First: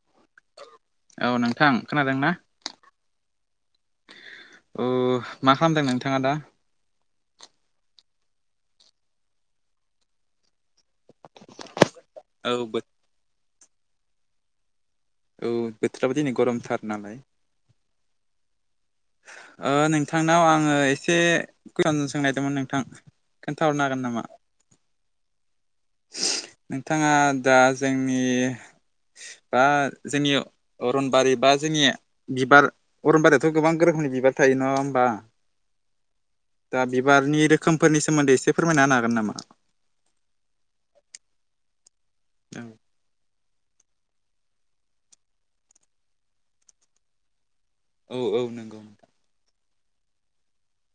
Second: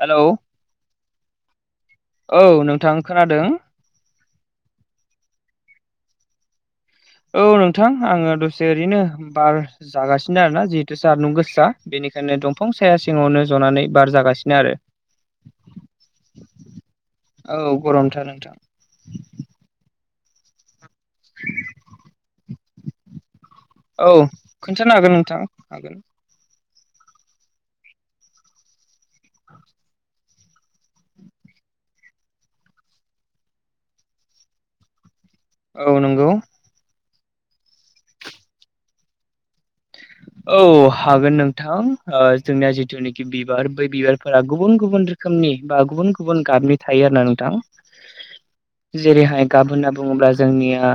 Hello? औ नोंथां खोनादोंना? औ नोंथां खोनादों। ओ मा खामदो नोंथाङा दा? औ नोंथां आङो दसे ओरैनो बार जागासिनो आरोना जिहेथु सान्दुं गोसा। बेनिखायनो दंफां औ साया सिङावनो जनानै बार जागासिनो आरो। औ बोथोराबो दिनै गरमथार नालाय। औ गरमथार नोंथां। ओ नोंथांनाव आङो एसे [unintelligible] सोंनायदोंमोन नोंथां खोन्थाहरनो हागोन औ नामा? खोन्थानो हागोन नोंथां हागोन। नोंथाङा दा जोंनि बा जोंनि अरनबारि बा जोंनि बिबार अरनबारियावथ' गोबां गोरोखोमनि बिबार थायो नङा होमबा? औ नंगौ दा बिबारनि रोखोमफोरनि सोमोन्दै एसे फोरमायना होनो हागोन नामा? औ हागोन नोंथां ओ-जोंनिया जिथुनिकि बि बार बै बिबारफोरा गुबुन गुबुन रोखोमनि बा गुबुन गुबुन गाबनि थायो आरो ना नोंथां। औ औ नोंगौ। जेरैहाय गाब होनना बुङोब्ला जोंनिया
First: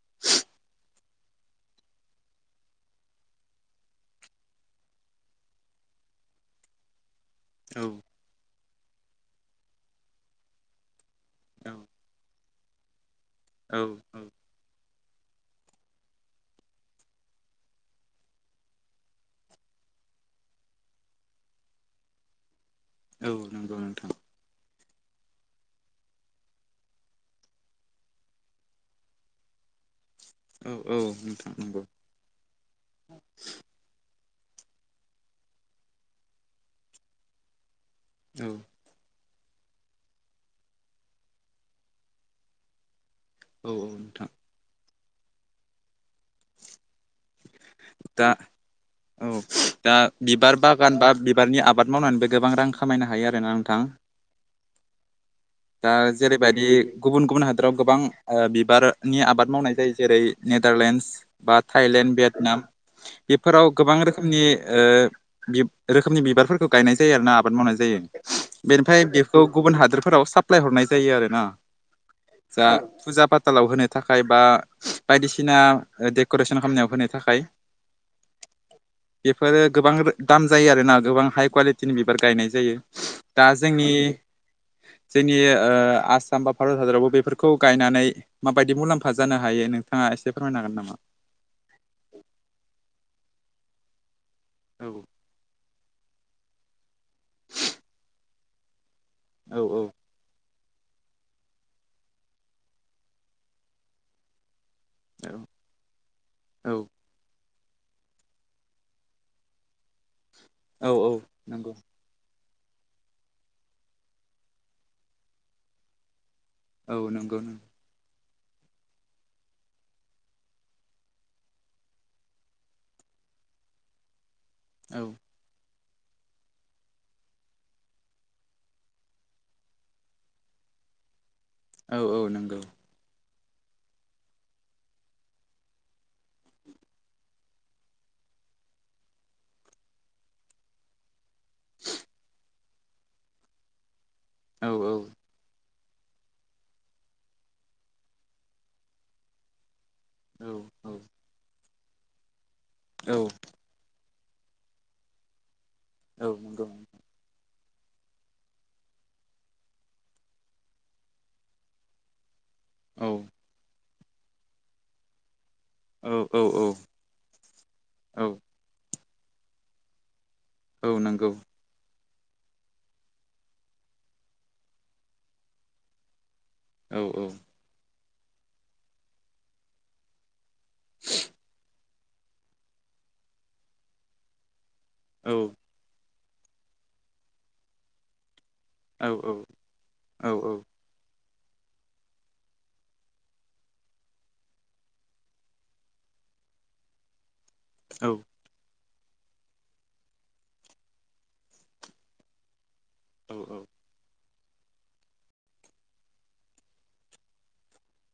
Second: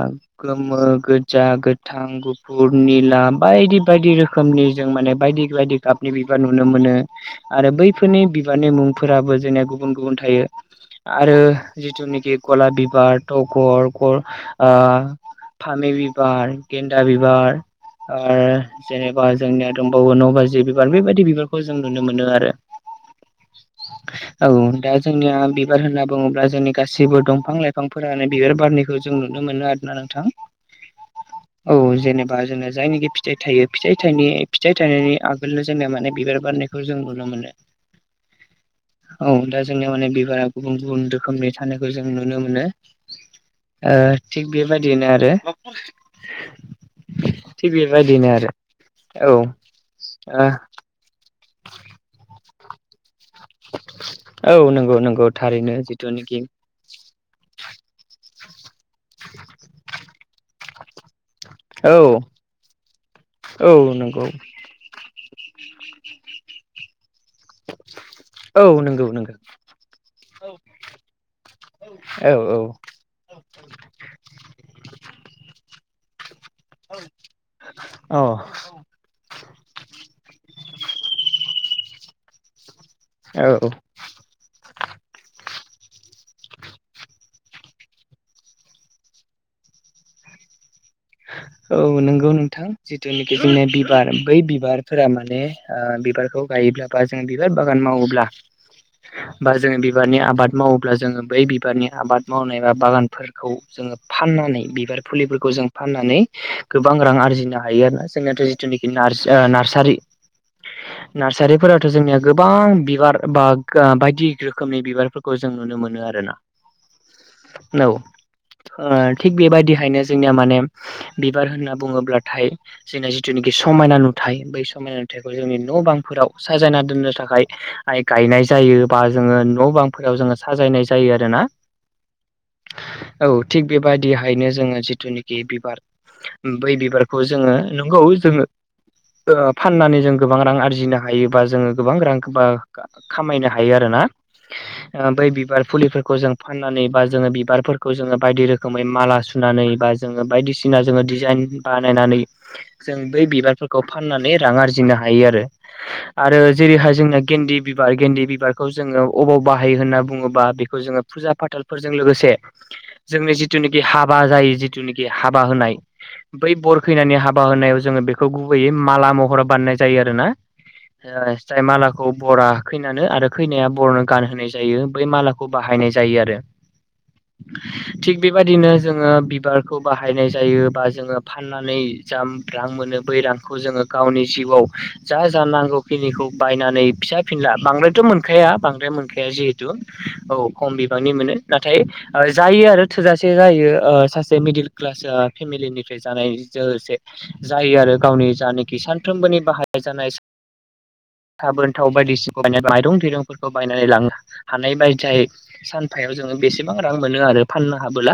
गोमो गोद ज्जा गोथां गुफुर निला बायदि बायदि रोखोमनि जों माने बायदि बायदि गाबनि बिबार नुनो मोनो। आरो औ बैफोरनि बिबारनि मुंफोराबो जोंनिया गुबुन गुबुन थायो आरो औ जिथुनिकि गलाब बिबार औ तगर गल औ ओ फामे बिबार, गेन्दा बिबार, आर जेनेबा जोंनिया दंबावो न' बाजि बिबार बेबायदि बिबारखौ जों नुनो मोनो आरो। औ नंगौ नोंथां। औ दा जोंनिया बिबार होनना बुङोब्ला जोंनि गासिबो दंफां लाइफांफोरानो बिबार बारनिखौ जों नुनो मोनो आर नोंथां औ औ नोंथां औ नंगौ जेनेबा जों जायनिखि फिथाइ थायो। फिथाइ थाइ फिथाइ थाइनि आगोलनो जोङो माने बिबार बारनायखौ जों नुनो मोनो। औ औ दा जोंनियाव माने बिबारा गुबुन गुबुन रोखोमनि थानायखौ जों नुनो मोनो। औ औ नोंथां ओ-थिग बेबायदिनो आरो थि दा बेबायदिनो आरो। औ दा ओ बिबार बागान बा बिबारनि आबाद मावनानैबो गोबां रां खामायनो हायो आरोना नोंथां? औ नंगौ नंगौ। थारैनो दा जिथुनिखि जेरैबायदि गुबुन गुबुन हादोराव गोबां ओ-बिबार नि आबाद मावनाय जायो जेरै नेडारलेण्डस बा औ थाइलेण्ड भियेटनाम बेफोराव औ गोबां नंगौ रोखोमनि ओ- बिब-रोखोमनि बिबारफोरखौ गायनाय जायो आरोना आबाद मावनाय जायो औ बेनिफ्राय नंगौ नंगौ बेखौ गुबुन हादोरफोराव सा हरनाय जायो आरोना औ औ जा फुजा फाथालाव होनो थाखाय बा बायदिसिना डेक'रेसन खालामनायाव होनो थाखाय औ बेफोरो गोबां दाम जायो आरोना गोबां हाइ कुवालिटिनि बिबार गायनाय जायो। दा औ जोंनि जोंनि ओ-आसाम बा भारत हादरावबो बेफोरखौ गायनानै माबायदि मुलाम्फा जानो हायो नोंथाङा एसे फोरमायनो हागोन नामा? औ नंगौ नोंथां जिथुनाखि जोंनिया बिबार बै औ बिबारफोरा माने ओ-बिबारखौ गायोब्ला बा जों बिबार बागान मावोब्ला बा औ जोङो बिबारनि आबाद मावो अब्ला जोङो बै बिबारनि आबाद मावनाय बा बागानफोरखौ जोङो फाननानै बिबार औ फुलिफोरखौ जों फनानै औ गोबां रां आरजिनो हायो आरोना जोंनियाथ' जिथुनाखि नार्सारि औ औ नंगौ नार्सारिफोराथ' जोंनिया गो गोबां बिबार बा बायदि रोखोमनि बिबारफोरखौ जों नुनो मोनो आरोना औ नंगौ नों औ ओ-थिग बेबायदिहायनो जोंनिया माने बिबार होनना बुङोब्लाथाय जोंना जिथुनाखि समायना नुथाय बै सम समायना औ नुथाइखौ जोंनि न' बांफोराव साजायना दोननो थाखाय आइ गायनाय जायो बा जोङो न' बांफोराव जोङो साजायनाय जायो आरो ना। औ औ नंगौ। औ थिग बेबायाददिहायनो जोङो जिथुनाखि बिबार बै बिबारखौ जोङो नंगौ जोङो। ओ-फाननानै जों गोबां रां आरजिनो हायोबा जोङो गोबां रां बा खामायनो हायो आरोना औ औ ओ बै बिबार फुलिफोरखौ जों फाननानै बा जोङो बिबारफोरखौ जोङो बायदि रोखोमै माला सुनानै बा जोङो औ बायदिसिना ओ जोङो दिजाइन बानायनानै जों औ बै बिबारफोरखौ फाननानै रां आरजिनो हायो आरो। औ आरो नंगौ जेरैहाय जोंना गेन्दि बिबार गेन्दि बिबारखौ जोङो अबाव बाहायो होन्ना बुङोबा बेखौ जोङो फुजा फाथालफोरजों लोगोसे औ जोंनि जिथुनिखि हाबा जायो जिथुनिखि हाबा होनाय औ बै बर खैनानि हाब हाबा होनायाव जों औ बेखौ गुबैयै माला महराव बानायनाय जायो आरोना औ नंगौ जाय माला खौ बरा खैनानै आरो खैनाया बरनो गानहोनाय जायो बै मालाखौ बाहायनाय जायो आरो औ औ थिग बेबायदिनो जोङो बिबारखौ बाहायनाय जायो बा जोङो फाननानै जा रां मोनो बै रांखौ जोङो गावनि जिउआव जा जा नांगौ फिनिखौ बायनानै फिसा फिनला बांद्रायथ' मोन मोनखाया बांद्राय औ मोनखाया जिहेथु औ खम बिबांनि मोनो। नाथाय जायो आरो थोजासे जायो ओ-सासे मेडकेल [unintelligible] फेमिलिनिफ्राय जानाय [unintelligible] जायो आरो गावनि जानाखि सानफ्रोमबोनि बाहाय [unintelligible] साबोनथाव बायदि [unintelligible] माइरं औ दैरंफोरखौ बायनानै लाङो। हानाय [unintelligible] सानफायाव जोङो बेसेबां रां मोनो आरो फाननो हाबोला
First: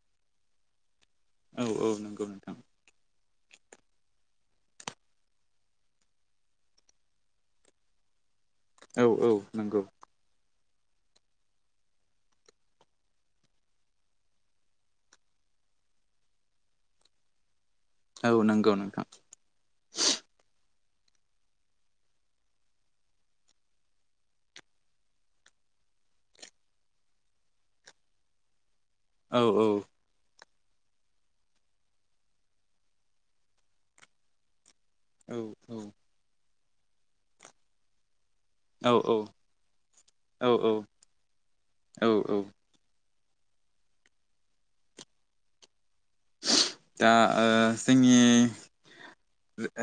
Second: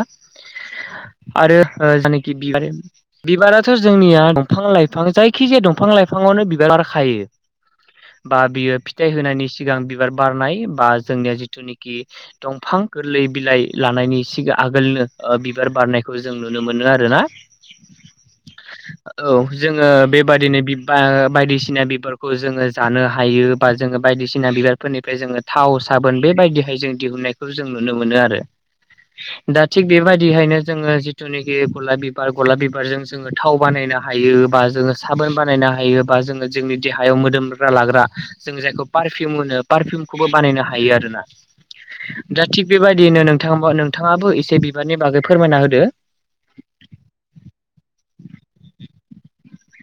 आरो औ औ ओ नंगौ जायनाखि नोंथां [unintelligible] बिबाराथ' जोंनिया दंफां लाइफां जायखिजाया दंफां लाइफाङावनो बिबार बारखायो। बा बियो औ फिथाइ औ होनायनि सिगां नंगौ बिबार बारनाय बा जोंनिया जिथुनिखि दंफां गोरलै बिलाइ लानायनि सिगां आगोलनो ओ बिबार बारनाय खौ जों नुनो मोनो आरोना औ नंगौ। नोंथां औ जोङो बेबादिनो [unintelligible] बायदिसिना बिबारखौ जोङो जानो हायो। बा जोङो बायदिसिना बिबारफोरनिफ्राय जोङो थाव साबोन बेबायदिहाय जों दिहुननायखौ जों नुनो मोनो आरो। औ दा थिग बेबायदिहायनो जोङो जिथुनाखि गलाब बिबार गलाब बिबारजों जोङो थाव बानायनो हायो बा जोङो साबोन औ बानायनो हायोबा जोङो जोंनि देहायाव मोदोमग्रा लाग्रा जों जायखौ औ पारफिउम होनो पारफिउमखौबो औ बानायनो औ हायो आरोना औ दा थि बेबायदिनो नोंथाङा नोंथाङाबो एसे बिबारनि बागै फोरमायना होदो। दा ओ जोंङि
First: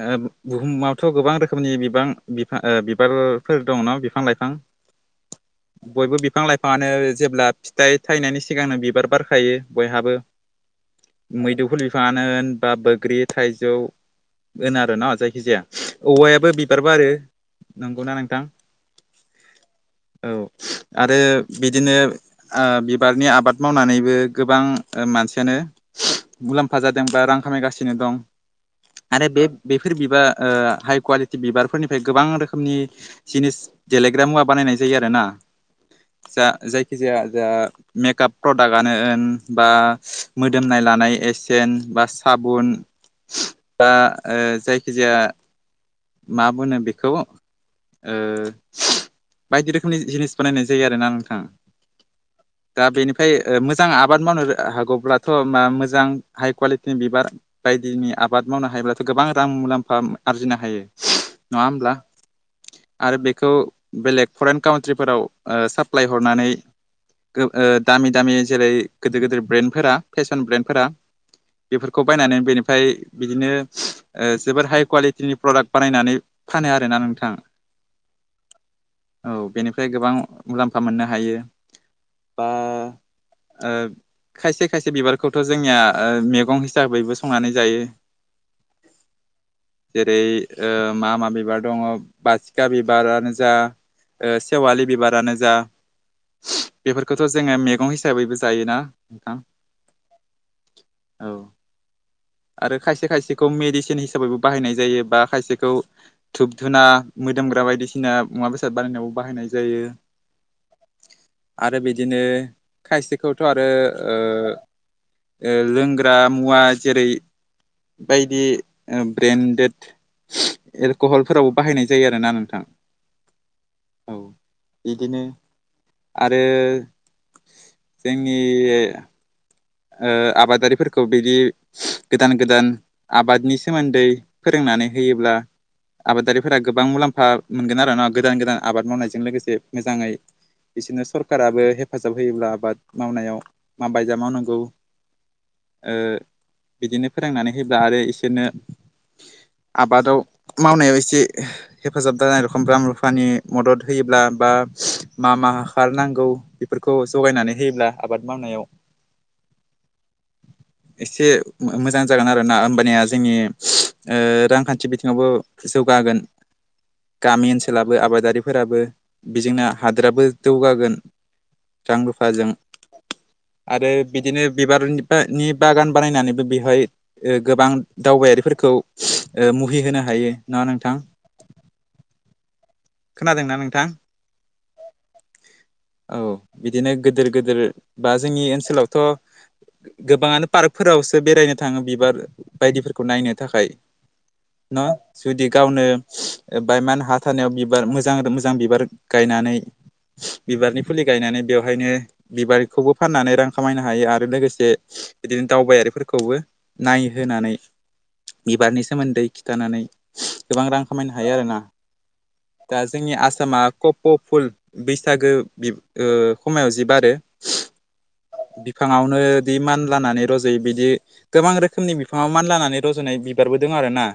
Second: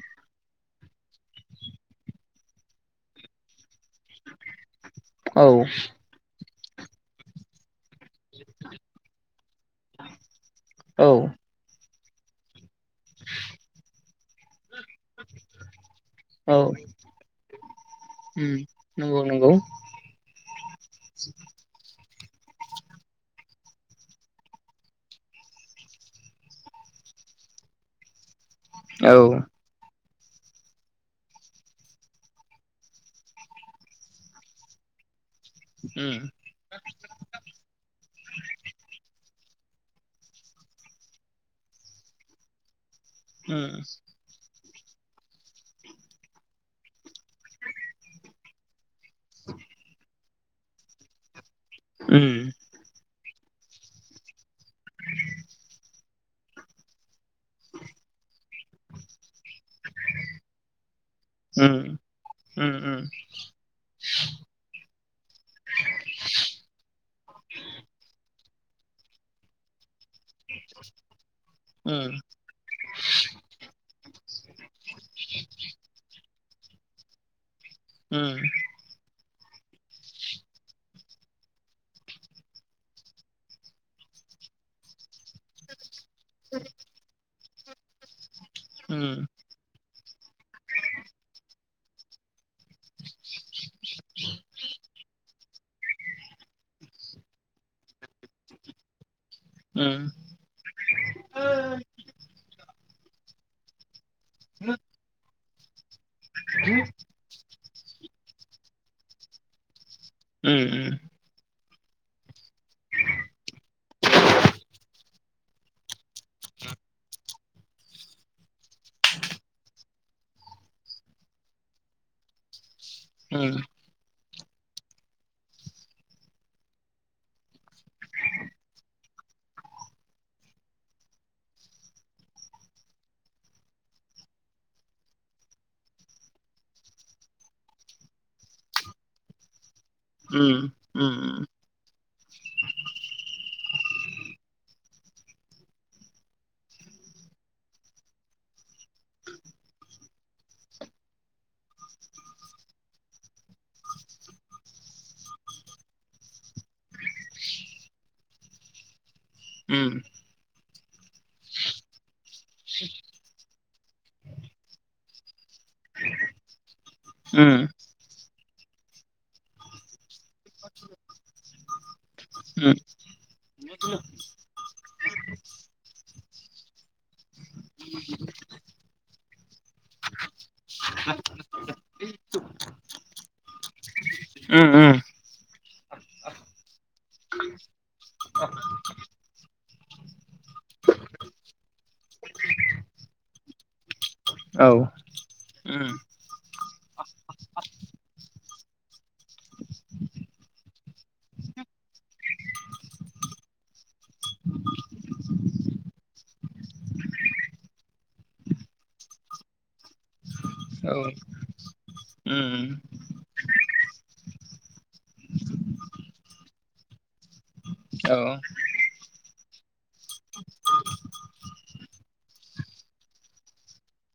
ओ बुहुमावथ' गोबां रोखोमनि बिबां बिफां बिबारफोर दङ न बिफां लाइफां। औ बयबो बिफां लाइफाङानो जेब्ला फिथाइ थायनायनि सिगांनो बिबार बारखायो बयहाबो। औ मैदुफोर बिफाङानो होन बा बग्रि थाइजौ [unintelligible] आरो न जायखिजाया औ औवायाबो बिबार बारो नंगौना नोंथां। उम नंगौ नंगौ। औ आरो बिदिनो ओ बिबारनि आबाद मावनानैबो गोबां मानसियानो मुलाम्फा जादों बा रां खामायगासिनो दं औ आरो बे बेफोर बिबार ओ हाइ कुवालिटि बिबारफोरनिफ्राय गोबां रोखोमनि जिनिस देलायग्रा मुवा बानायनाय जायो आरो ना। उम दा जायखिजाया [unintelligible] मेकाप प्रडाक्टआनो होन बा मोदोमनाय लानाय एसेन बा साबुन। उम दा ओ जायखि जाया मा बोनो बेखौ ओ बायदि रोखोमनि जिनिस बानायनाय जायो आरोना नोंथां। ओम। दा बेनिफ्राय मोजां आबाद मावनो हागौब्लाथ' मा मोजां हाइ कुवालिटिनि बिबार। बायदिनि आबाद मावनो हायोब्लाथ' गोबां रां मुलाम्फा आरजिनो हायो नङा उम होमब्ला। उम उम। आरो बेखौ बेलेग फरेन काउट्रिफोराव ओ साप्लाय हरनानै ओ दामि दामि जेरै गोदिर गोदिर ब्रेन्डफोरा फेसन ब्रेन्डफोरा बेफोरखौ उम बायनानै बेनिफ्राय बिदिनो ओ जोबोद हाइ कुवालिटिनि प्रडाक्ट बानायनानै फानो आरोना नोंथां। उम। औ बेनिफ्राय गोबां मुलाम्फा मोननो हायो। बा ओ खायसे खायसे बिबारखौथ' जोंनिया ओ मैगं हिसाबै बयबो संनानै जायो। उम। जेरै ओ मा मा बिबार दङ बासिखा बिबारानो जा ओ सेवालि बिबारानो जा। बेफोरखौथ' जोङो मैगं हिसाबैबो जायोना नोंथां? उम। औ आरो खायसे खायसेखौ मेडिसिन हिसाबैबो बाहायनाय जायो बा खायसेखौ धुप धुना मोदोमग्रा बायदिसिना मुवा बेसाद बानायनायावबो बाहायनाय जायो उम उम। आरो बिदिनो खायसेखौथ' आरो ओ ओ लोंग्रा मुवा जेरै बायदि ओ ब्रेन्डेड एलक'हलफोरावबो बाहायनाय जायो आरोना नोंथां। उम। औ बिदिनो आरो जोंनि ओ आबादारिफोरखौ बिदि गोदान गोदान आबादनि सोमोन्दै फोरोंनानै होयोब्ला आबादारिफोरा गोबां मुलाम्फा मोनगोन आरोना गोदान गोदान आबाद मावनायजों लोगोसे मोजाङै। उम बिसोरनो उम सरकाराबो हेफाजाब होयोब्ला आबाद मावनायाव माबायजा मावनांगौ ओ बिदिनो फोरोंनानै होब्ला आरो इसोरनो आबादाव मावनायाव एसे हेफाजाब जानाय रखम रां रुफानि मदद होयोब्ला बा मा मा हाखार नांगौ बेफोरखौ जगायनानै होयोब्ला आबाद मावनायाव उम। [inaudible] एसे मोजां जागोन आरो ना होमबानिया जोंनि ओ रांखान्थि बिथिङावबो जौगागोन। गामि उम ओनसोलाबो आबादारिफोराबो बेजोंनो हादोराबो जौगागोन। रां रुफाजों उम आरो बिदिनो बिबारनि बानि बागान बानायनानैबो बेहाय ओ गोबां दावबायारिफोरखौ ओ मुहि होनो हायो ना नोंथां? खोनादोंना नोंथां? उम उम औ बिदिनो गोदिर गोदिर बा जोंनि ओनसोलावथ' गोबाङानो पार्कफोरावसो बेरायनो थाङो बिबार बायदिफोरखौ नायनो थाखाय औ। न' जुदि उम गावनो बायमान हा थानायाव बिबार मोजां मोजां बिबार गायनानै बिबारनि फुलि गायनानै बेवहायनो बिबारखौबो फाननानै रां खामायनो हायो आरो लोगोसे बिदिनो दावबायारिफोरखौबो नायहोनानै बिबारनि सोमोन्दै खिथानानै गोबां रां औ खामायनो हायो आरोना। उम दा जोंनि आसामा कप' फुल बैसागो बि ओ खमयाव जि बारो औ बिफाङावनो दि मानलानानै रज' बिदि गोबां रोखोमनि बिफाङाव मानलानानै रज'नाय बिबारबो दं आर ना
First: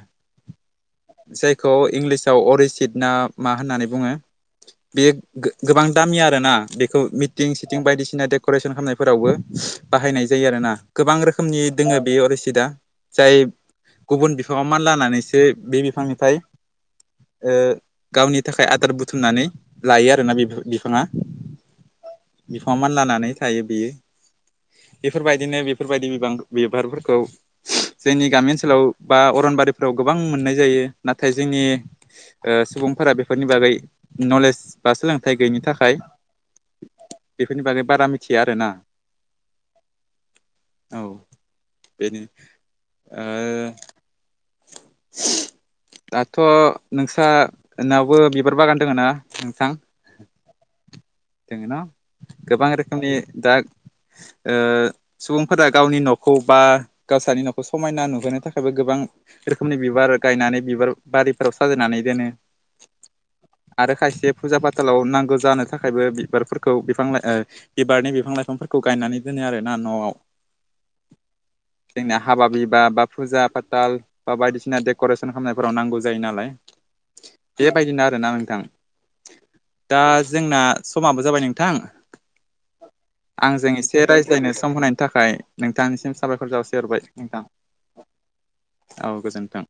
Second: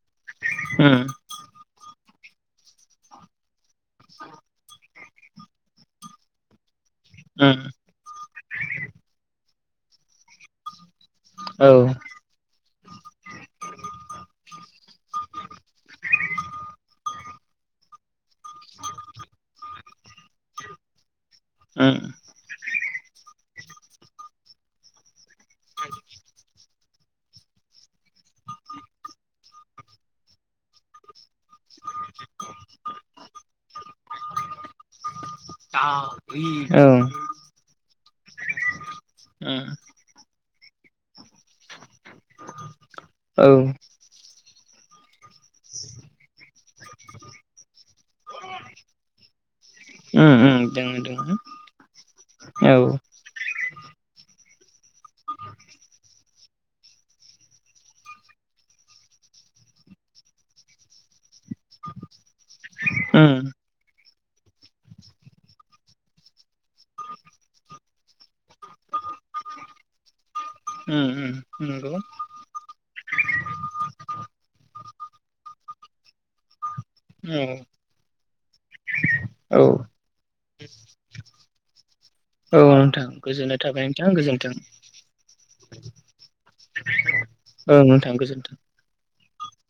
उम जायखौ इंलिसाव अरिसिद ना मा होननानै बुङो बेयो गो गोबां दामि आरोना बेखौ मिटिं उम सिटिं बायदिसिना डेक'रेसन खालामनायफोरावबो बाहायनाय जायो आरोना गोबां रोखोमनि औ उम औ दोङो बे अरिसिदआ जाय गुबुन बिफाङाव मानलानानैसो बे बिफांनिफ्राय ओ गावनि थाखाय आदार बुथुमनानै लायो आरोना बि-बिफाङा बिफाङाव मानलानानै थायो बियो बेफोरबायदिनो बेफोरबायदि बिबां बिबारफोरखौ जोंनि गामि ओनसोलाव बा अरनबारिफोराव गोबां मोननाय जायो नाथाय जोंनि ओ सुबुंफोरा बेफोरनि बागै नलेज बा सोलोंथाइ गैयैनि थाखाय उम बेफोरनि बागै बारा मिथिया आरो ना। ओम औ बेनो ओ औ [unintelligible] दाथ' नोंस्रा नावबो बिबार बागान दोङ ना नोंसां ओम ओम जोंङो ना गोबां औ रोखोमनि दा सुबुंफोरा गावनि न'खौ बा गावसानि न'खौ समायना नुहोनो थाखायबो गोबां रोखोमनि बिबार गायनानै बिबार बारिफोराव साजायनानै दोनो आ आरो खायसे फुजा फाथालाव नांगौ जानो थाखायबो बिबारफोरखौ बिफां लाइ बिबारनि बिफां लाइफांफोरखौ गायनानै दोनो आरोना न'आव [unintelligible] उम उम जोंना हाबा बिबा बा फुजा फाथाल बा बायदिसिना डेक'रेसन खालामनायफोराव नांगौ जायो नालाय औ बेबायदिनो आरोना नोंथां औ दा जोंना समाबो जाबाय नोंथां औ नोंथां गोजोननाय आंजों थाबाय एसे नोंथां रायज्लायनो गोजोन्थों सम होनायनि थाखाय नोंथांनिसिम साबायखर जसे हरबाय नोंथां औ नोंथां गोजोन्थों औ गोजोन्थों